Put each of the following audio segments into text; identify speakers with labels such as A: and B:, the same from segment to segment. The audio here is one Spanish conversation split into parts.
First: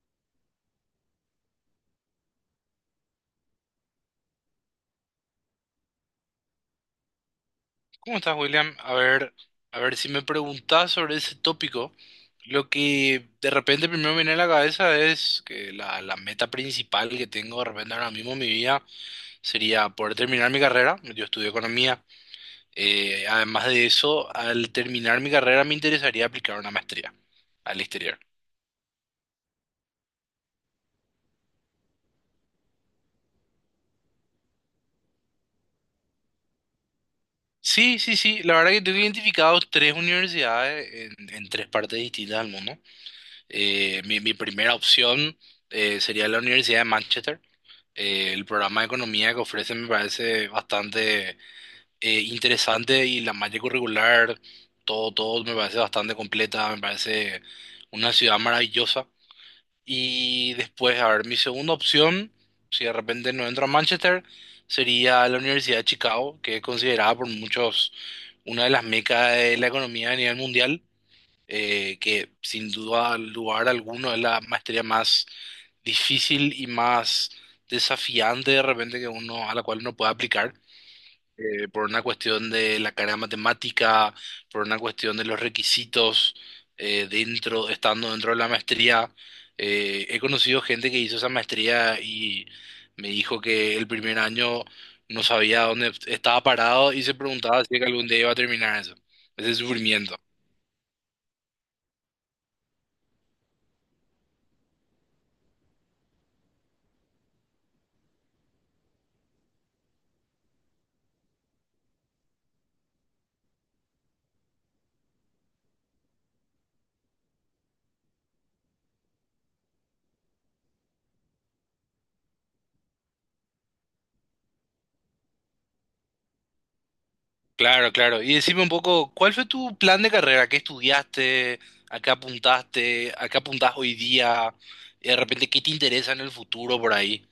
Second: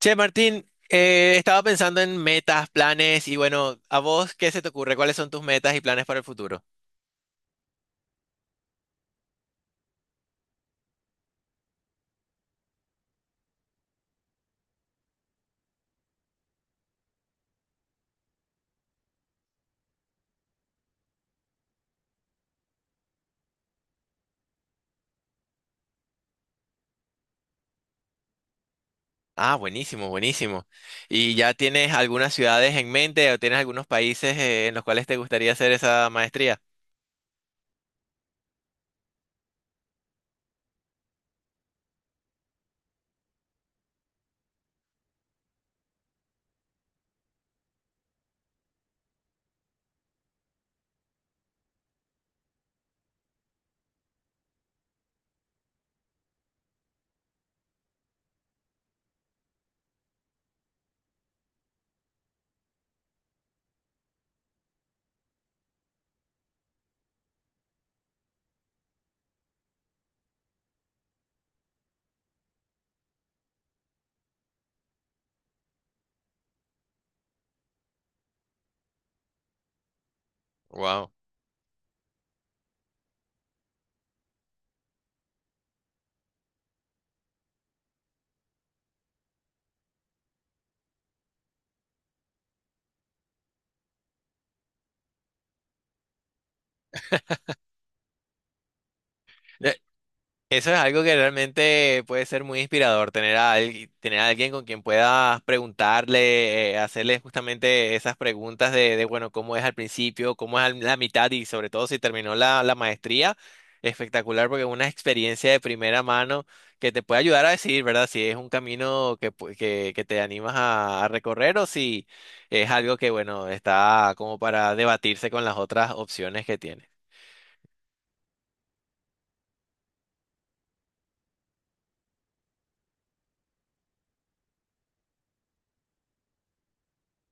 A: Che, Martín, estaba pensando en metas, planes y bueno, ¿a vos qué se te ocurre? ¿Cuáles son tus metas y planes para el futuro?
B: ¿Cómo estás, William? A ver, si me preguntás sobre ese tópico, lo que de repente primero viene a la cabeza es que la meta principal que tengo de repente ahora mismo en mi vida sería poder terminar mi carrera. Yo estudio economía. Además de eso, al terminar mi carrera me interesaría aplicar una maestría al exterior.
A: Ah, buenísimo, buenísimo. ¿Y ya tienes algunas ciudades en mente o tienes algunos países en los cuales te gustaría hacer esa maestría?
B: Sí, sí, sí. La verdad que tengo identificados tres universidades en tres partes distintas del mundo. Mi primera opción sería la Universidad de Manchester. El programa de economía que ofrece me parece bastante interesante y la malla curricular, todo me parece bastante completa, me parece una ciudad maravillosa. Y después, a ver, mi segunda opción, si de repente no entro a Manchester, sería la Universidad de Chicago, que es considerada por muchos una de las mecas de la economía a nivel mundial, que sin duda lugar alguno es la maestría más difícil y más desafiante de repente que uno a la cual uno puede aplicar,
A: Wow.
B: por una cuestión de la carga matemática, por una cuestión de los requisitos estando dentro de la maestría. He conocido gente que hizo esa maestría y me dijo que el primer año no sabía dónde estaba parado y se preguntaba si es que algún día iba a terminar eso, ese sufrimiento.
A: Eso es algo que realmente puede ser muy inspirador, tener tener a alguien con quien puedas preguntarle, hacerle justamente esas preguntas bueno, cómo es al principio, cómo es a la mitad y sobre todo si terminó la maestría. Espectacular porque es una experiencia de primera mano que te puede ayudar a decidir, ¿verdad? Si es un camino que te animas a recorrer o si es algo que, bueno, está como para debatirse con las otras opciones que tienes.
B: Claro, claro. Y decime un poco, ¿cuál fue tu plan de carrera? ¿Qué estudiaste? ¿A qué apuntaste? ¿A qué apuntás hoy día? Y de repente, ¿qué te interesa en el futuro por ahí?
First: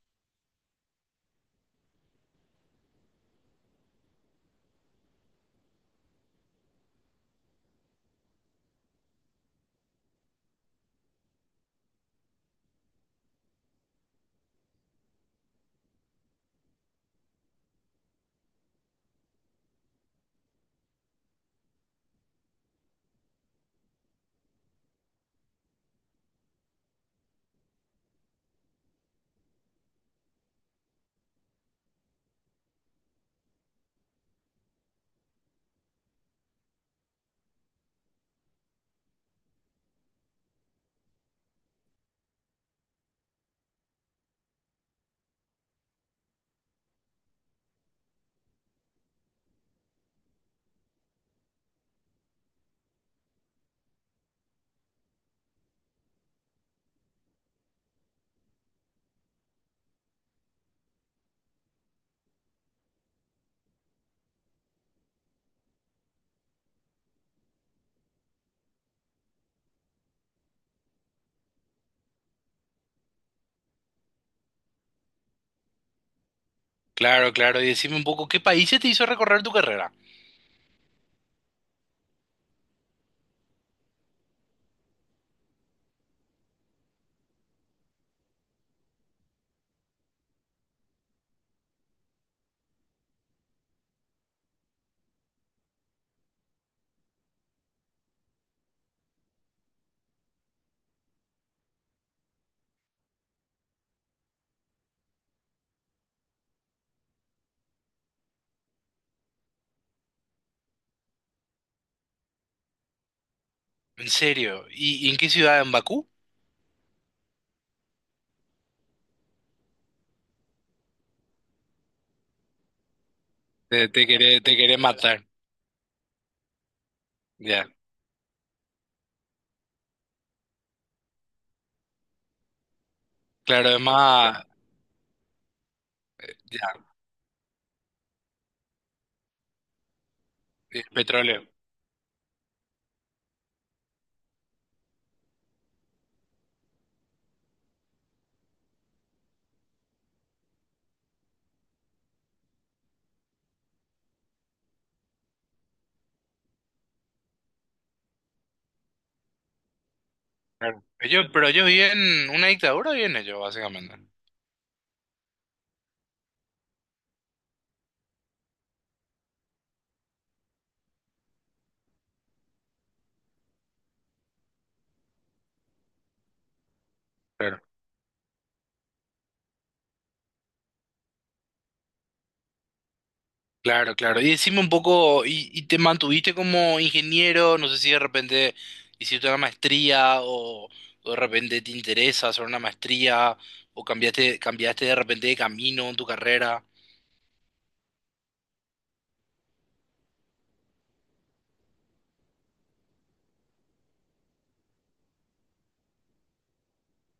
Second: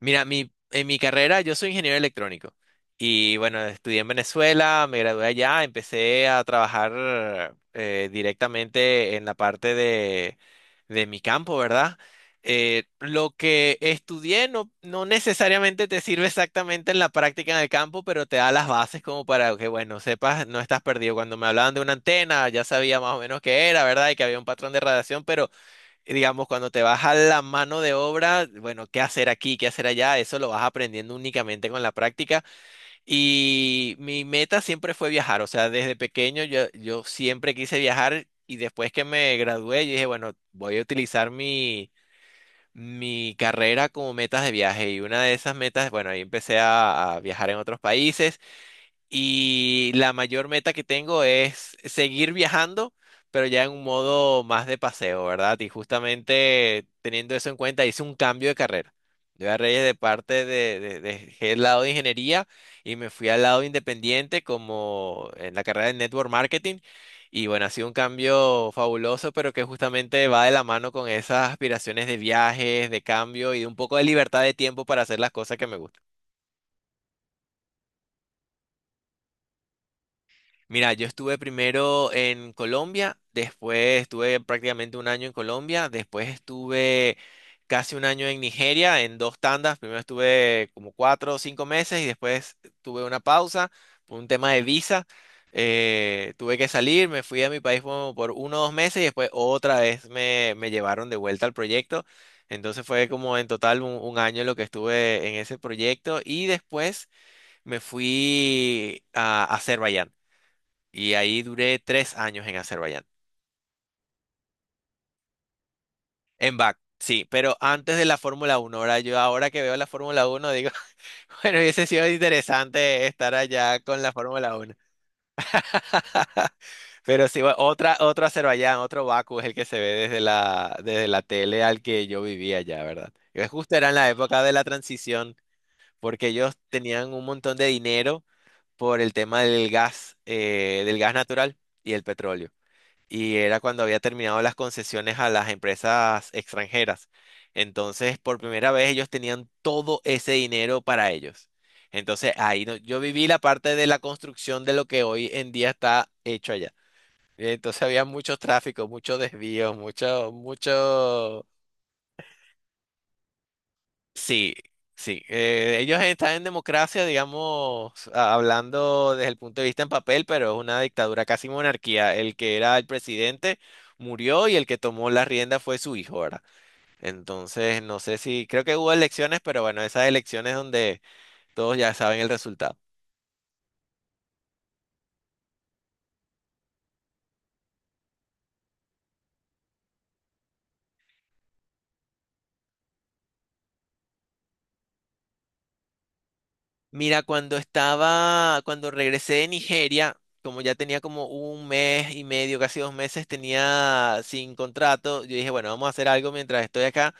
A: Mira, en mi carrera yo soy ingeniero electrónico y bueno, estudié en Venezuela, me gradué allá, empecé a trabajar directamente en la parte de mi campo, ¿verdad? Lo que estudié no necesariamente te sirve exactamente en la práctica en el campo, pero te da las bases como para que, bueno, sepas, no estás perdido. Cuando me hablaban de una antena, ya sabía más o menos qué era, ¿verdad? Y que había un patrón de radiación, pero digamos, cuando te vas a la mano de obra, bueno, qué hacer aquí, qué hacer allá, eso lo vas aprendiendo únicamente con la práctica. Y mi meta siempre fue viajar, o sea, desde pequeño yo siempre quise viajar y después que me gradué, yo dije, bueno, voy a utilizar mi carrera como metas de viaje. Y una de esas metas, bueno, ahí empecé a viajar en otros países y la mayor meta que tengo es seguir viajando, pero ya en un modo más de paseo, ¿verdad? Y justamente teniendo eso en cuenta, hice un cambio de carrera. Yo agarré de parte dejé el lado de ingeniería y me fui al lado independiente como en la carrera de network marketing. Y bueno, ha sido un cambio fabuloso, pero que justamente va de la mano con esas aspiraciones de viajes, de cambio y de un poco de libertad de tiempo para hacer las cosas que me gustan.
B: Claro, claro. Y decime un poco, ¿qué países te hizo recorrer tu carrera?
A: Mira, yo estuve primero en Colombia, después estuve prácticamente un año en Colombia, después estuve casi un año en Nigeria en dos tandas. Primero estuve como 4 o 5 meses y después tuve una pausa por un tema de visa. Tuve que salir, me fui a mi país como por 1 o 2 meses y después otra vez me llevaron de vuelta al proyecto. Entonces fue como en total un año lo que estuve en ese proyecto y después me fui a Azerbaiyán. Y ahí duré 3 años en Azerbaiyán.
B: ¿En serio? Y en qué ciudad? ¿En Bakú?
A: En BAC, sí, pero antes de la Fórmula Uno. Ahora yo, ahora que veo la Fórmula Uno, digo, bueno, hubiese sido interesante estar allá con la
B: Te
A: Fórmula Uno.
B: queré matar.
A: Pero sí, bueno,
B: Ya.
A: otro Azerbaiyán, otro Bakú es el que se ve desde la tele al que yo vivía allá, ¿verdad? Y
B: Claro,
A: justo era en la época
B: además
A: de la transición, porque ellos
B: ya,
A: tenían un montón de dinero por el tema
B: el
A: del gas
B: petróleo.
A: natural y el petróleo. Y era cuando había terminado las concesiones a las empresas extranjeras. Entonces, por primera vez ellos tenían todo ese dinero para ellos. Entonces, ahí no- yo viví la parte de la construcción de lo que hoy en día está hecho allá. Entonces había mucho tráfico, mucho desvío, mucho,
B: Claro. Ellos,
A: mucho.
B: pero ellos viven una dictadura, viven ellos, básicamente.
A: Sí, sí. Ellos están en democracia, digamos, hablando desde el punto de vista en papel, pero es una dictadura, casi monarquía. El que era el presidente murió y el que tomó la rienda fue su hijo, ¿verdad? Entonces, no sé si, creo que hubo elecciones, pero bueno, esas elecciones donde todos ya saben el resultado.
B: Claro, claro. Y decime un poco, y te mantuviste como ingeniero? No sé si de repente hiciste una maestría o de repente te interesa hacer una maestría o cambiaste de repente de camino en tu carrera.
A: Mira, cuando estaba, cuando regresé de Nigeria, como ya tenía como un mes y medio, casi 2 meses, tenía sin contrato, yo dije, bueno, vamos a hacer algo mientras estoy acá.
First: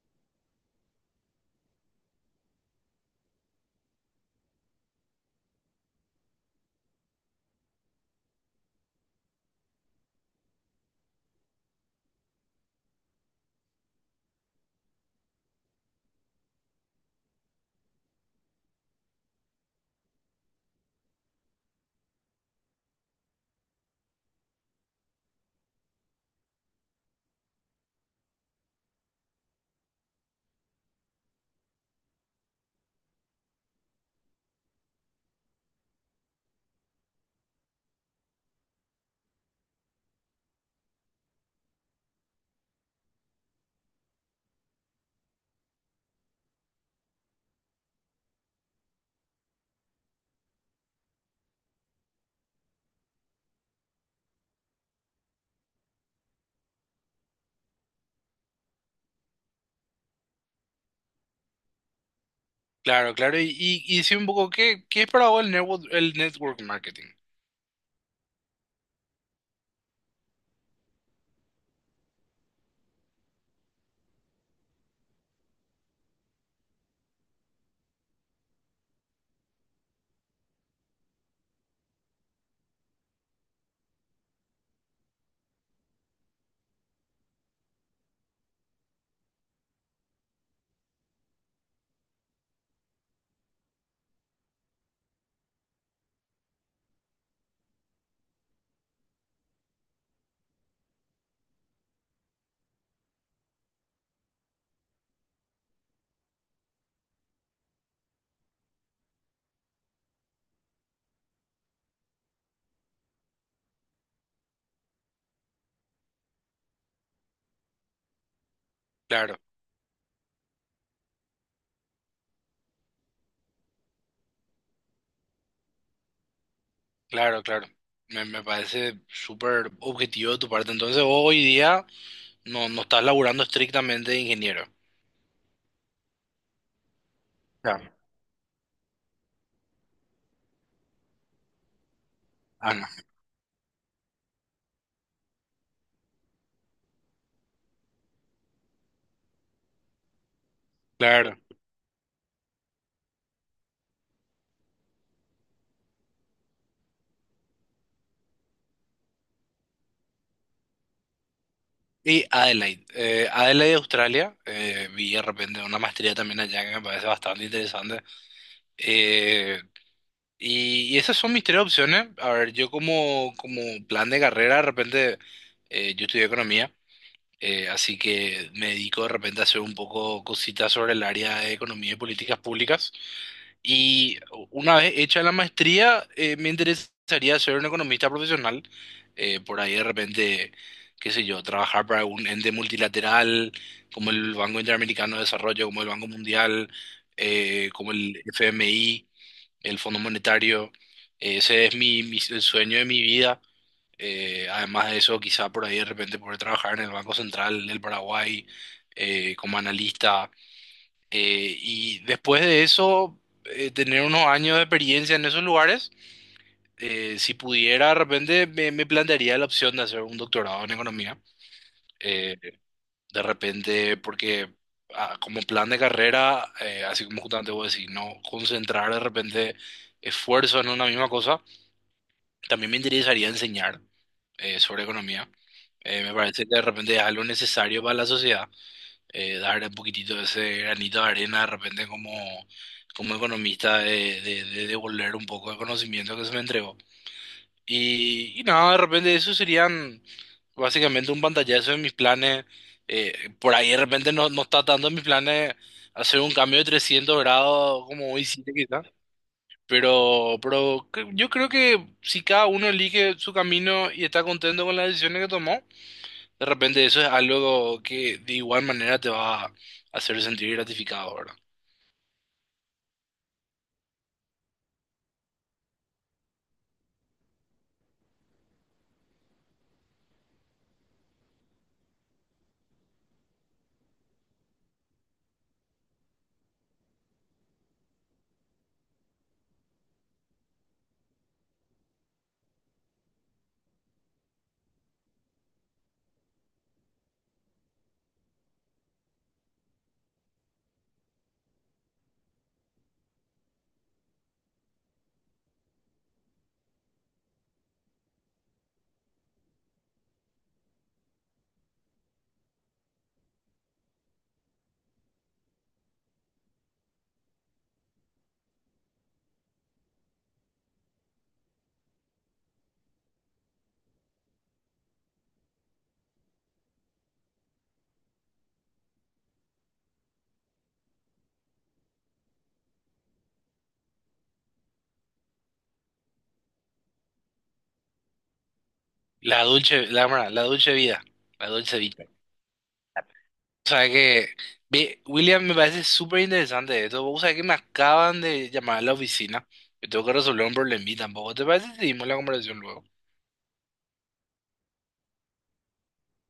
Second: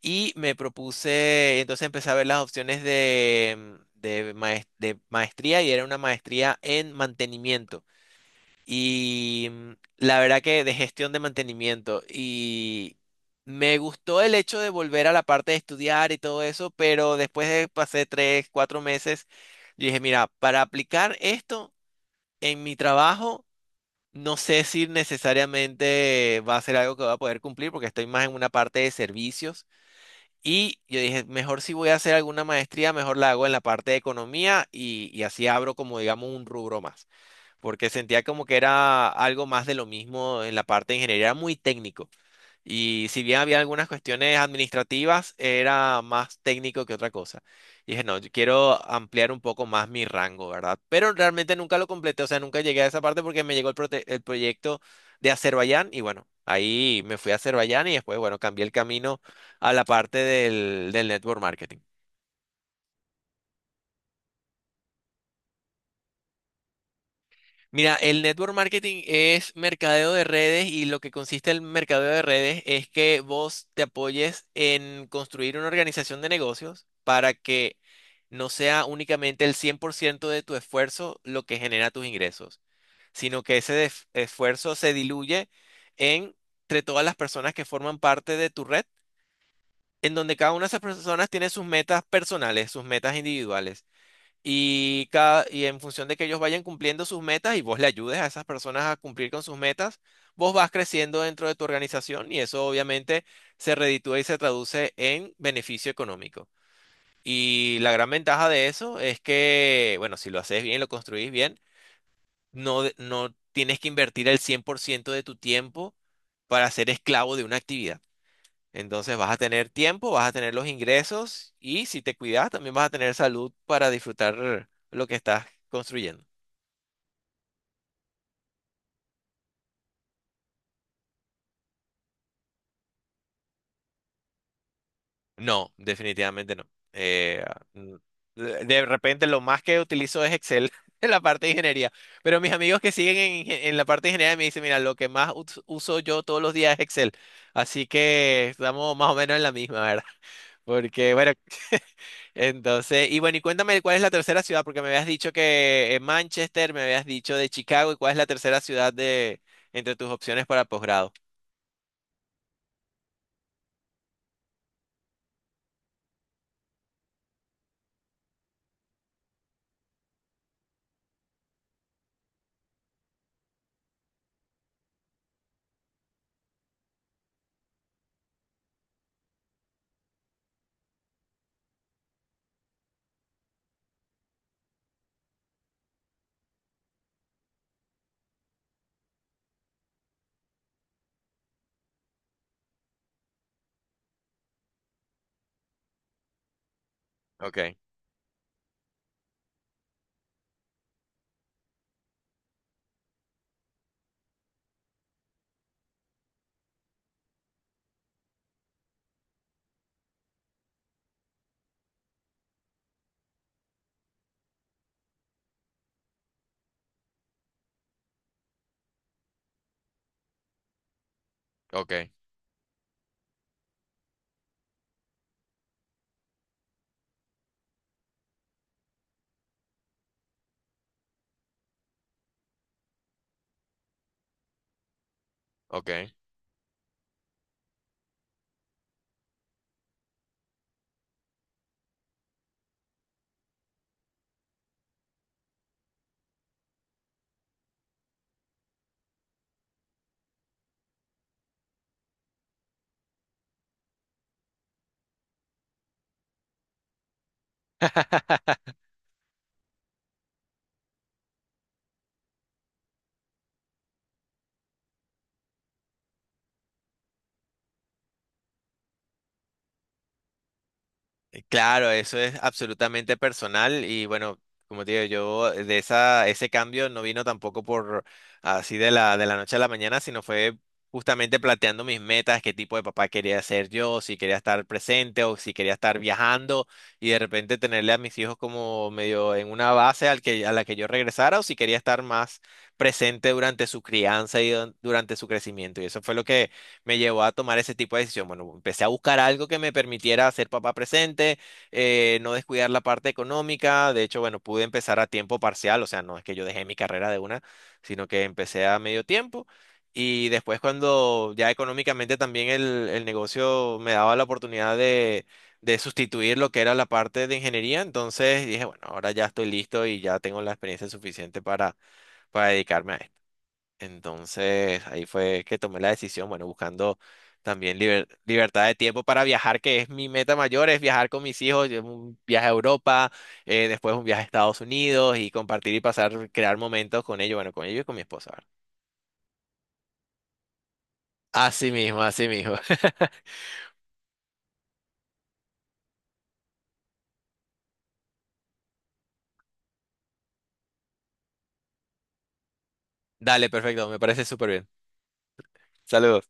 A: Y me propuse, entonces empecé a ver las opciones de maestría y era una maestría en mantenimiento. Y mm, la verdad que de gestión de mantenimiento. Y me gustó el hecho de volver a la parte de estudiar y todo eso, pero después de pasé tres, cuatro meses, yo dije, mira, para aplicar esto en mi trabajo, no sé si necesariamente va a ser algo que voy a poder cumplir porque estoy más en una parte de servicios. Y yo dije, mejor si voy a hacer alguna maestría, mejor la hago en la parte de economía y así abro como, digamos, un rubro más, porque sentía como que era algo más de lo mismo en la parte de ingeniería, era muy técnico. Y si bien había algunas cuestiones administrativas, era más técnico que otra cosa. Y dije, no, yo quiero ampliar un poco más mi rango, ¿verdad? Pero realmente nunca lo completé, o sea, nunca llegué a esa parte porque me llegó el proyecto de Azerbaiyán y bueno, ahí me fui a Azerbaiyán y después, bueno, cambié el camino a la parte del network marketing.
B: Claro, claro. Y, y decime un poco, ¿qué, qué es para vos el el network marketing?
A: Mira, el network marketing es mercadeo de redes y lo que consiste el mercadeo de redes es que vos te apoyes en construir una organización de negocios para que no sea únicamente el 100% de tu esfuerzo lo que genera tus ingresos, sino que ese esfuerzo se diluye en- entre todas las personas que forman parte de tu red, en donde cada una de esas personas tiene sus metas personales, sus metas individuales y, cada, y en función de que ellos vayan cumpliendo sus metas y vos le ayudes a esas personas a cumplir con sus metas, vos vas creciendo dentro de tu organización y eso obviamente se reditúa y se traduce en beneficio económico. Y la gran ventaja de eso es que, bueno, si lo haces bien, lo construís bien, no tienes que invertir el 100% de tu tiempo para ser esclavo de una actividad. Entonces vas
B: Claro,
A: a tener tiempo, vas a tener los ingresos y si te cuidas también vas a tener salud para disfrutar lo que estás construyendo.
B: claro, claro. Me parece súper objetivo de tu parte. Entonces, vos hoy día no estás laburando estrictamente de ingeniero.
A: No, definitivamente no. Eh,
B: Claro.
A: mm, de repente lo más que utilizo es Excel en la parte de ingeniería, pero mis
B: Ah,
A: amigos
B: no.
A: que siguen en la parte de ingeniería me dicen, mira, lo que más uso yo todos los días es Excel. Así que estamos más o menos en la misma, ¿verdad? Porque, bueno,
B: Claro.
A: entonces, y bueno, y cuéntame cuál es la tercera ciudad, porque me habías dicho que Manchester, me habías dicho de Chicago, y cuál es la tercera ciudad de entre tus opciones para posgrado.
B: Y Adelaide, Adelaide, Australia, vi de repente una maestría también allá que me parece bastante interesante. Eh, y esas son mis tres opciones. A ver, yo como, como plan de carrera, de repente, yo estudié economía, así que me dedico de repente a hacer un poco cositas sobre el área de economía y políticas públicas. Y una vez hecha la maestría, me interesaría ser un economista profesional. Por ahí de repente, qué sé yo, trabajar para un ente multilateral como el Banco Interamericano de Desarrollo, como el Banco Mundial,
A: Ok,
B: como el FMI, el Fondo Monetario. Ese es el sueño de mi vida. Además de eso, quizá por ahí de repente poder trabajar en el Banco Central del Paraguay como analista y después de eso, tener unos años de experiencia en esos lugares, si pudiera, de repente me plantearía la opción de hacer un doctorado en economía.
A: ok,
B: Eh, de repente, porque ah, como plan de carrera, así como justamente vos decís, no concentrar de repente esfuerzo en una misma cosa, también me interesaría enseñar sobre economía.
A: ok.
B: Me parece que de repente es algo necesario para la sociedad, darle un poquitito de ese granito de arena de repente como, como economista de devolver un poco de conocimiento que se me entregó. Y nada, de repente eso serían básicamente un pantallazo de mis planes. Por ahí de repente no, no está tanto en mis planes hacer un cambio de 300 grados como hoy sí quizás. Pero, yo creo que si cada uno elige su camino y está contento con las decisiones que tomó, de repente eso es algo que de igual manera te va a hacer sentir gratificado, ¿verdad?
A: Claro, eso es absolutamente personal y bueno, como te digo, yo de esa, ese cambio no vino tampoco por así de la noche a la mañana, sino fue justamente planteando mis metas, qué tipo de papá quería ser yo, si quería estar presente o si quería estar viajando y de repente tenerle a mis hijos como medio en una base al que, a la que yo regresara o si quería estar más presente durante su crianza y durante su crecimiento. Y eso fue lo que me llevó a tomar ese tipo de decisión. Bueno, empecé a buscar algo que me permitiera ser papá presente, no descuidar la parte económica. De hecho, bueno, pude empezar a tiempo parcial, o sea, no es que yo dejé mi carrera de una, sino que empecé a medio tiempo. Y después cuando ya económicamente también el negocio me daba la oportunidad de sustituir lo que era la parte de ingeniería, entonces dije, bueno, ahora ya estoy listo y ya tengo la experiencia suficiente para dedicarme a esto. Entonces ahí fue que tomé la decisión, bueno, buscando también libertad de tiempo para viajar, que es mi meta mayor, es viajar con mis hijos, un viaje a Europa, después un viaje a Estados Unidos y compartir y pasar, crear momentos con ellos, bueno, con ellos y con mi esposa. ¿Verdad?
B: La dulce vida, la
A: Así
B: dulce
A: mismo,
B: vida.
A: así mismo.
B: O sea que, ve, William, me parece súper interesante esto. O sea que me acaban de llamar a la oficina. Yo tengo que resolver un problemita tampoco. ¿Te parece si seguimos la conversación luego?
A: Dale, perfecto, me parece súper bien. Saludos.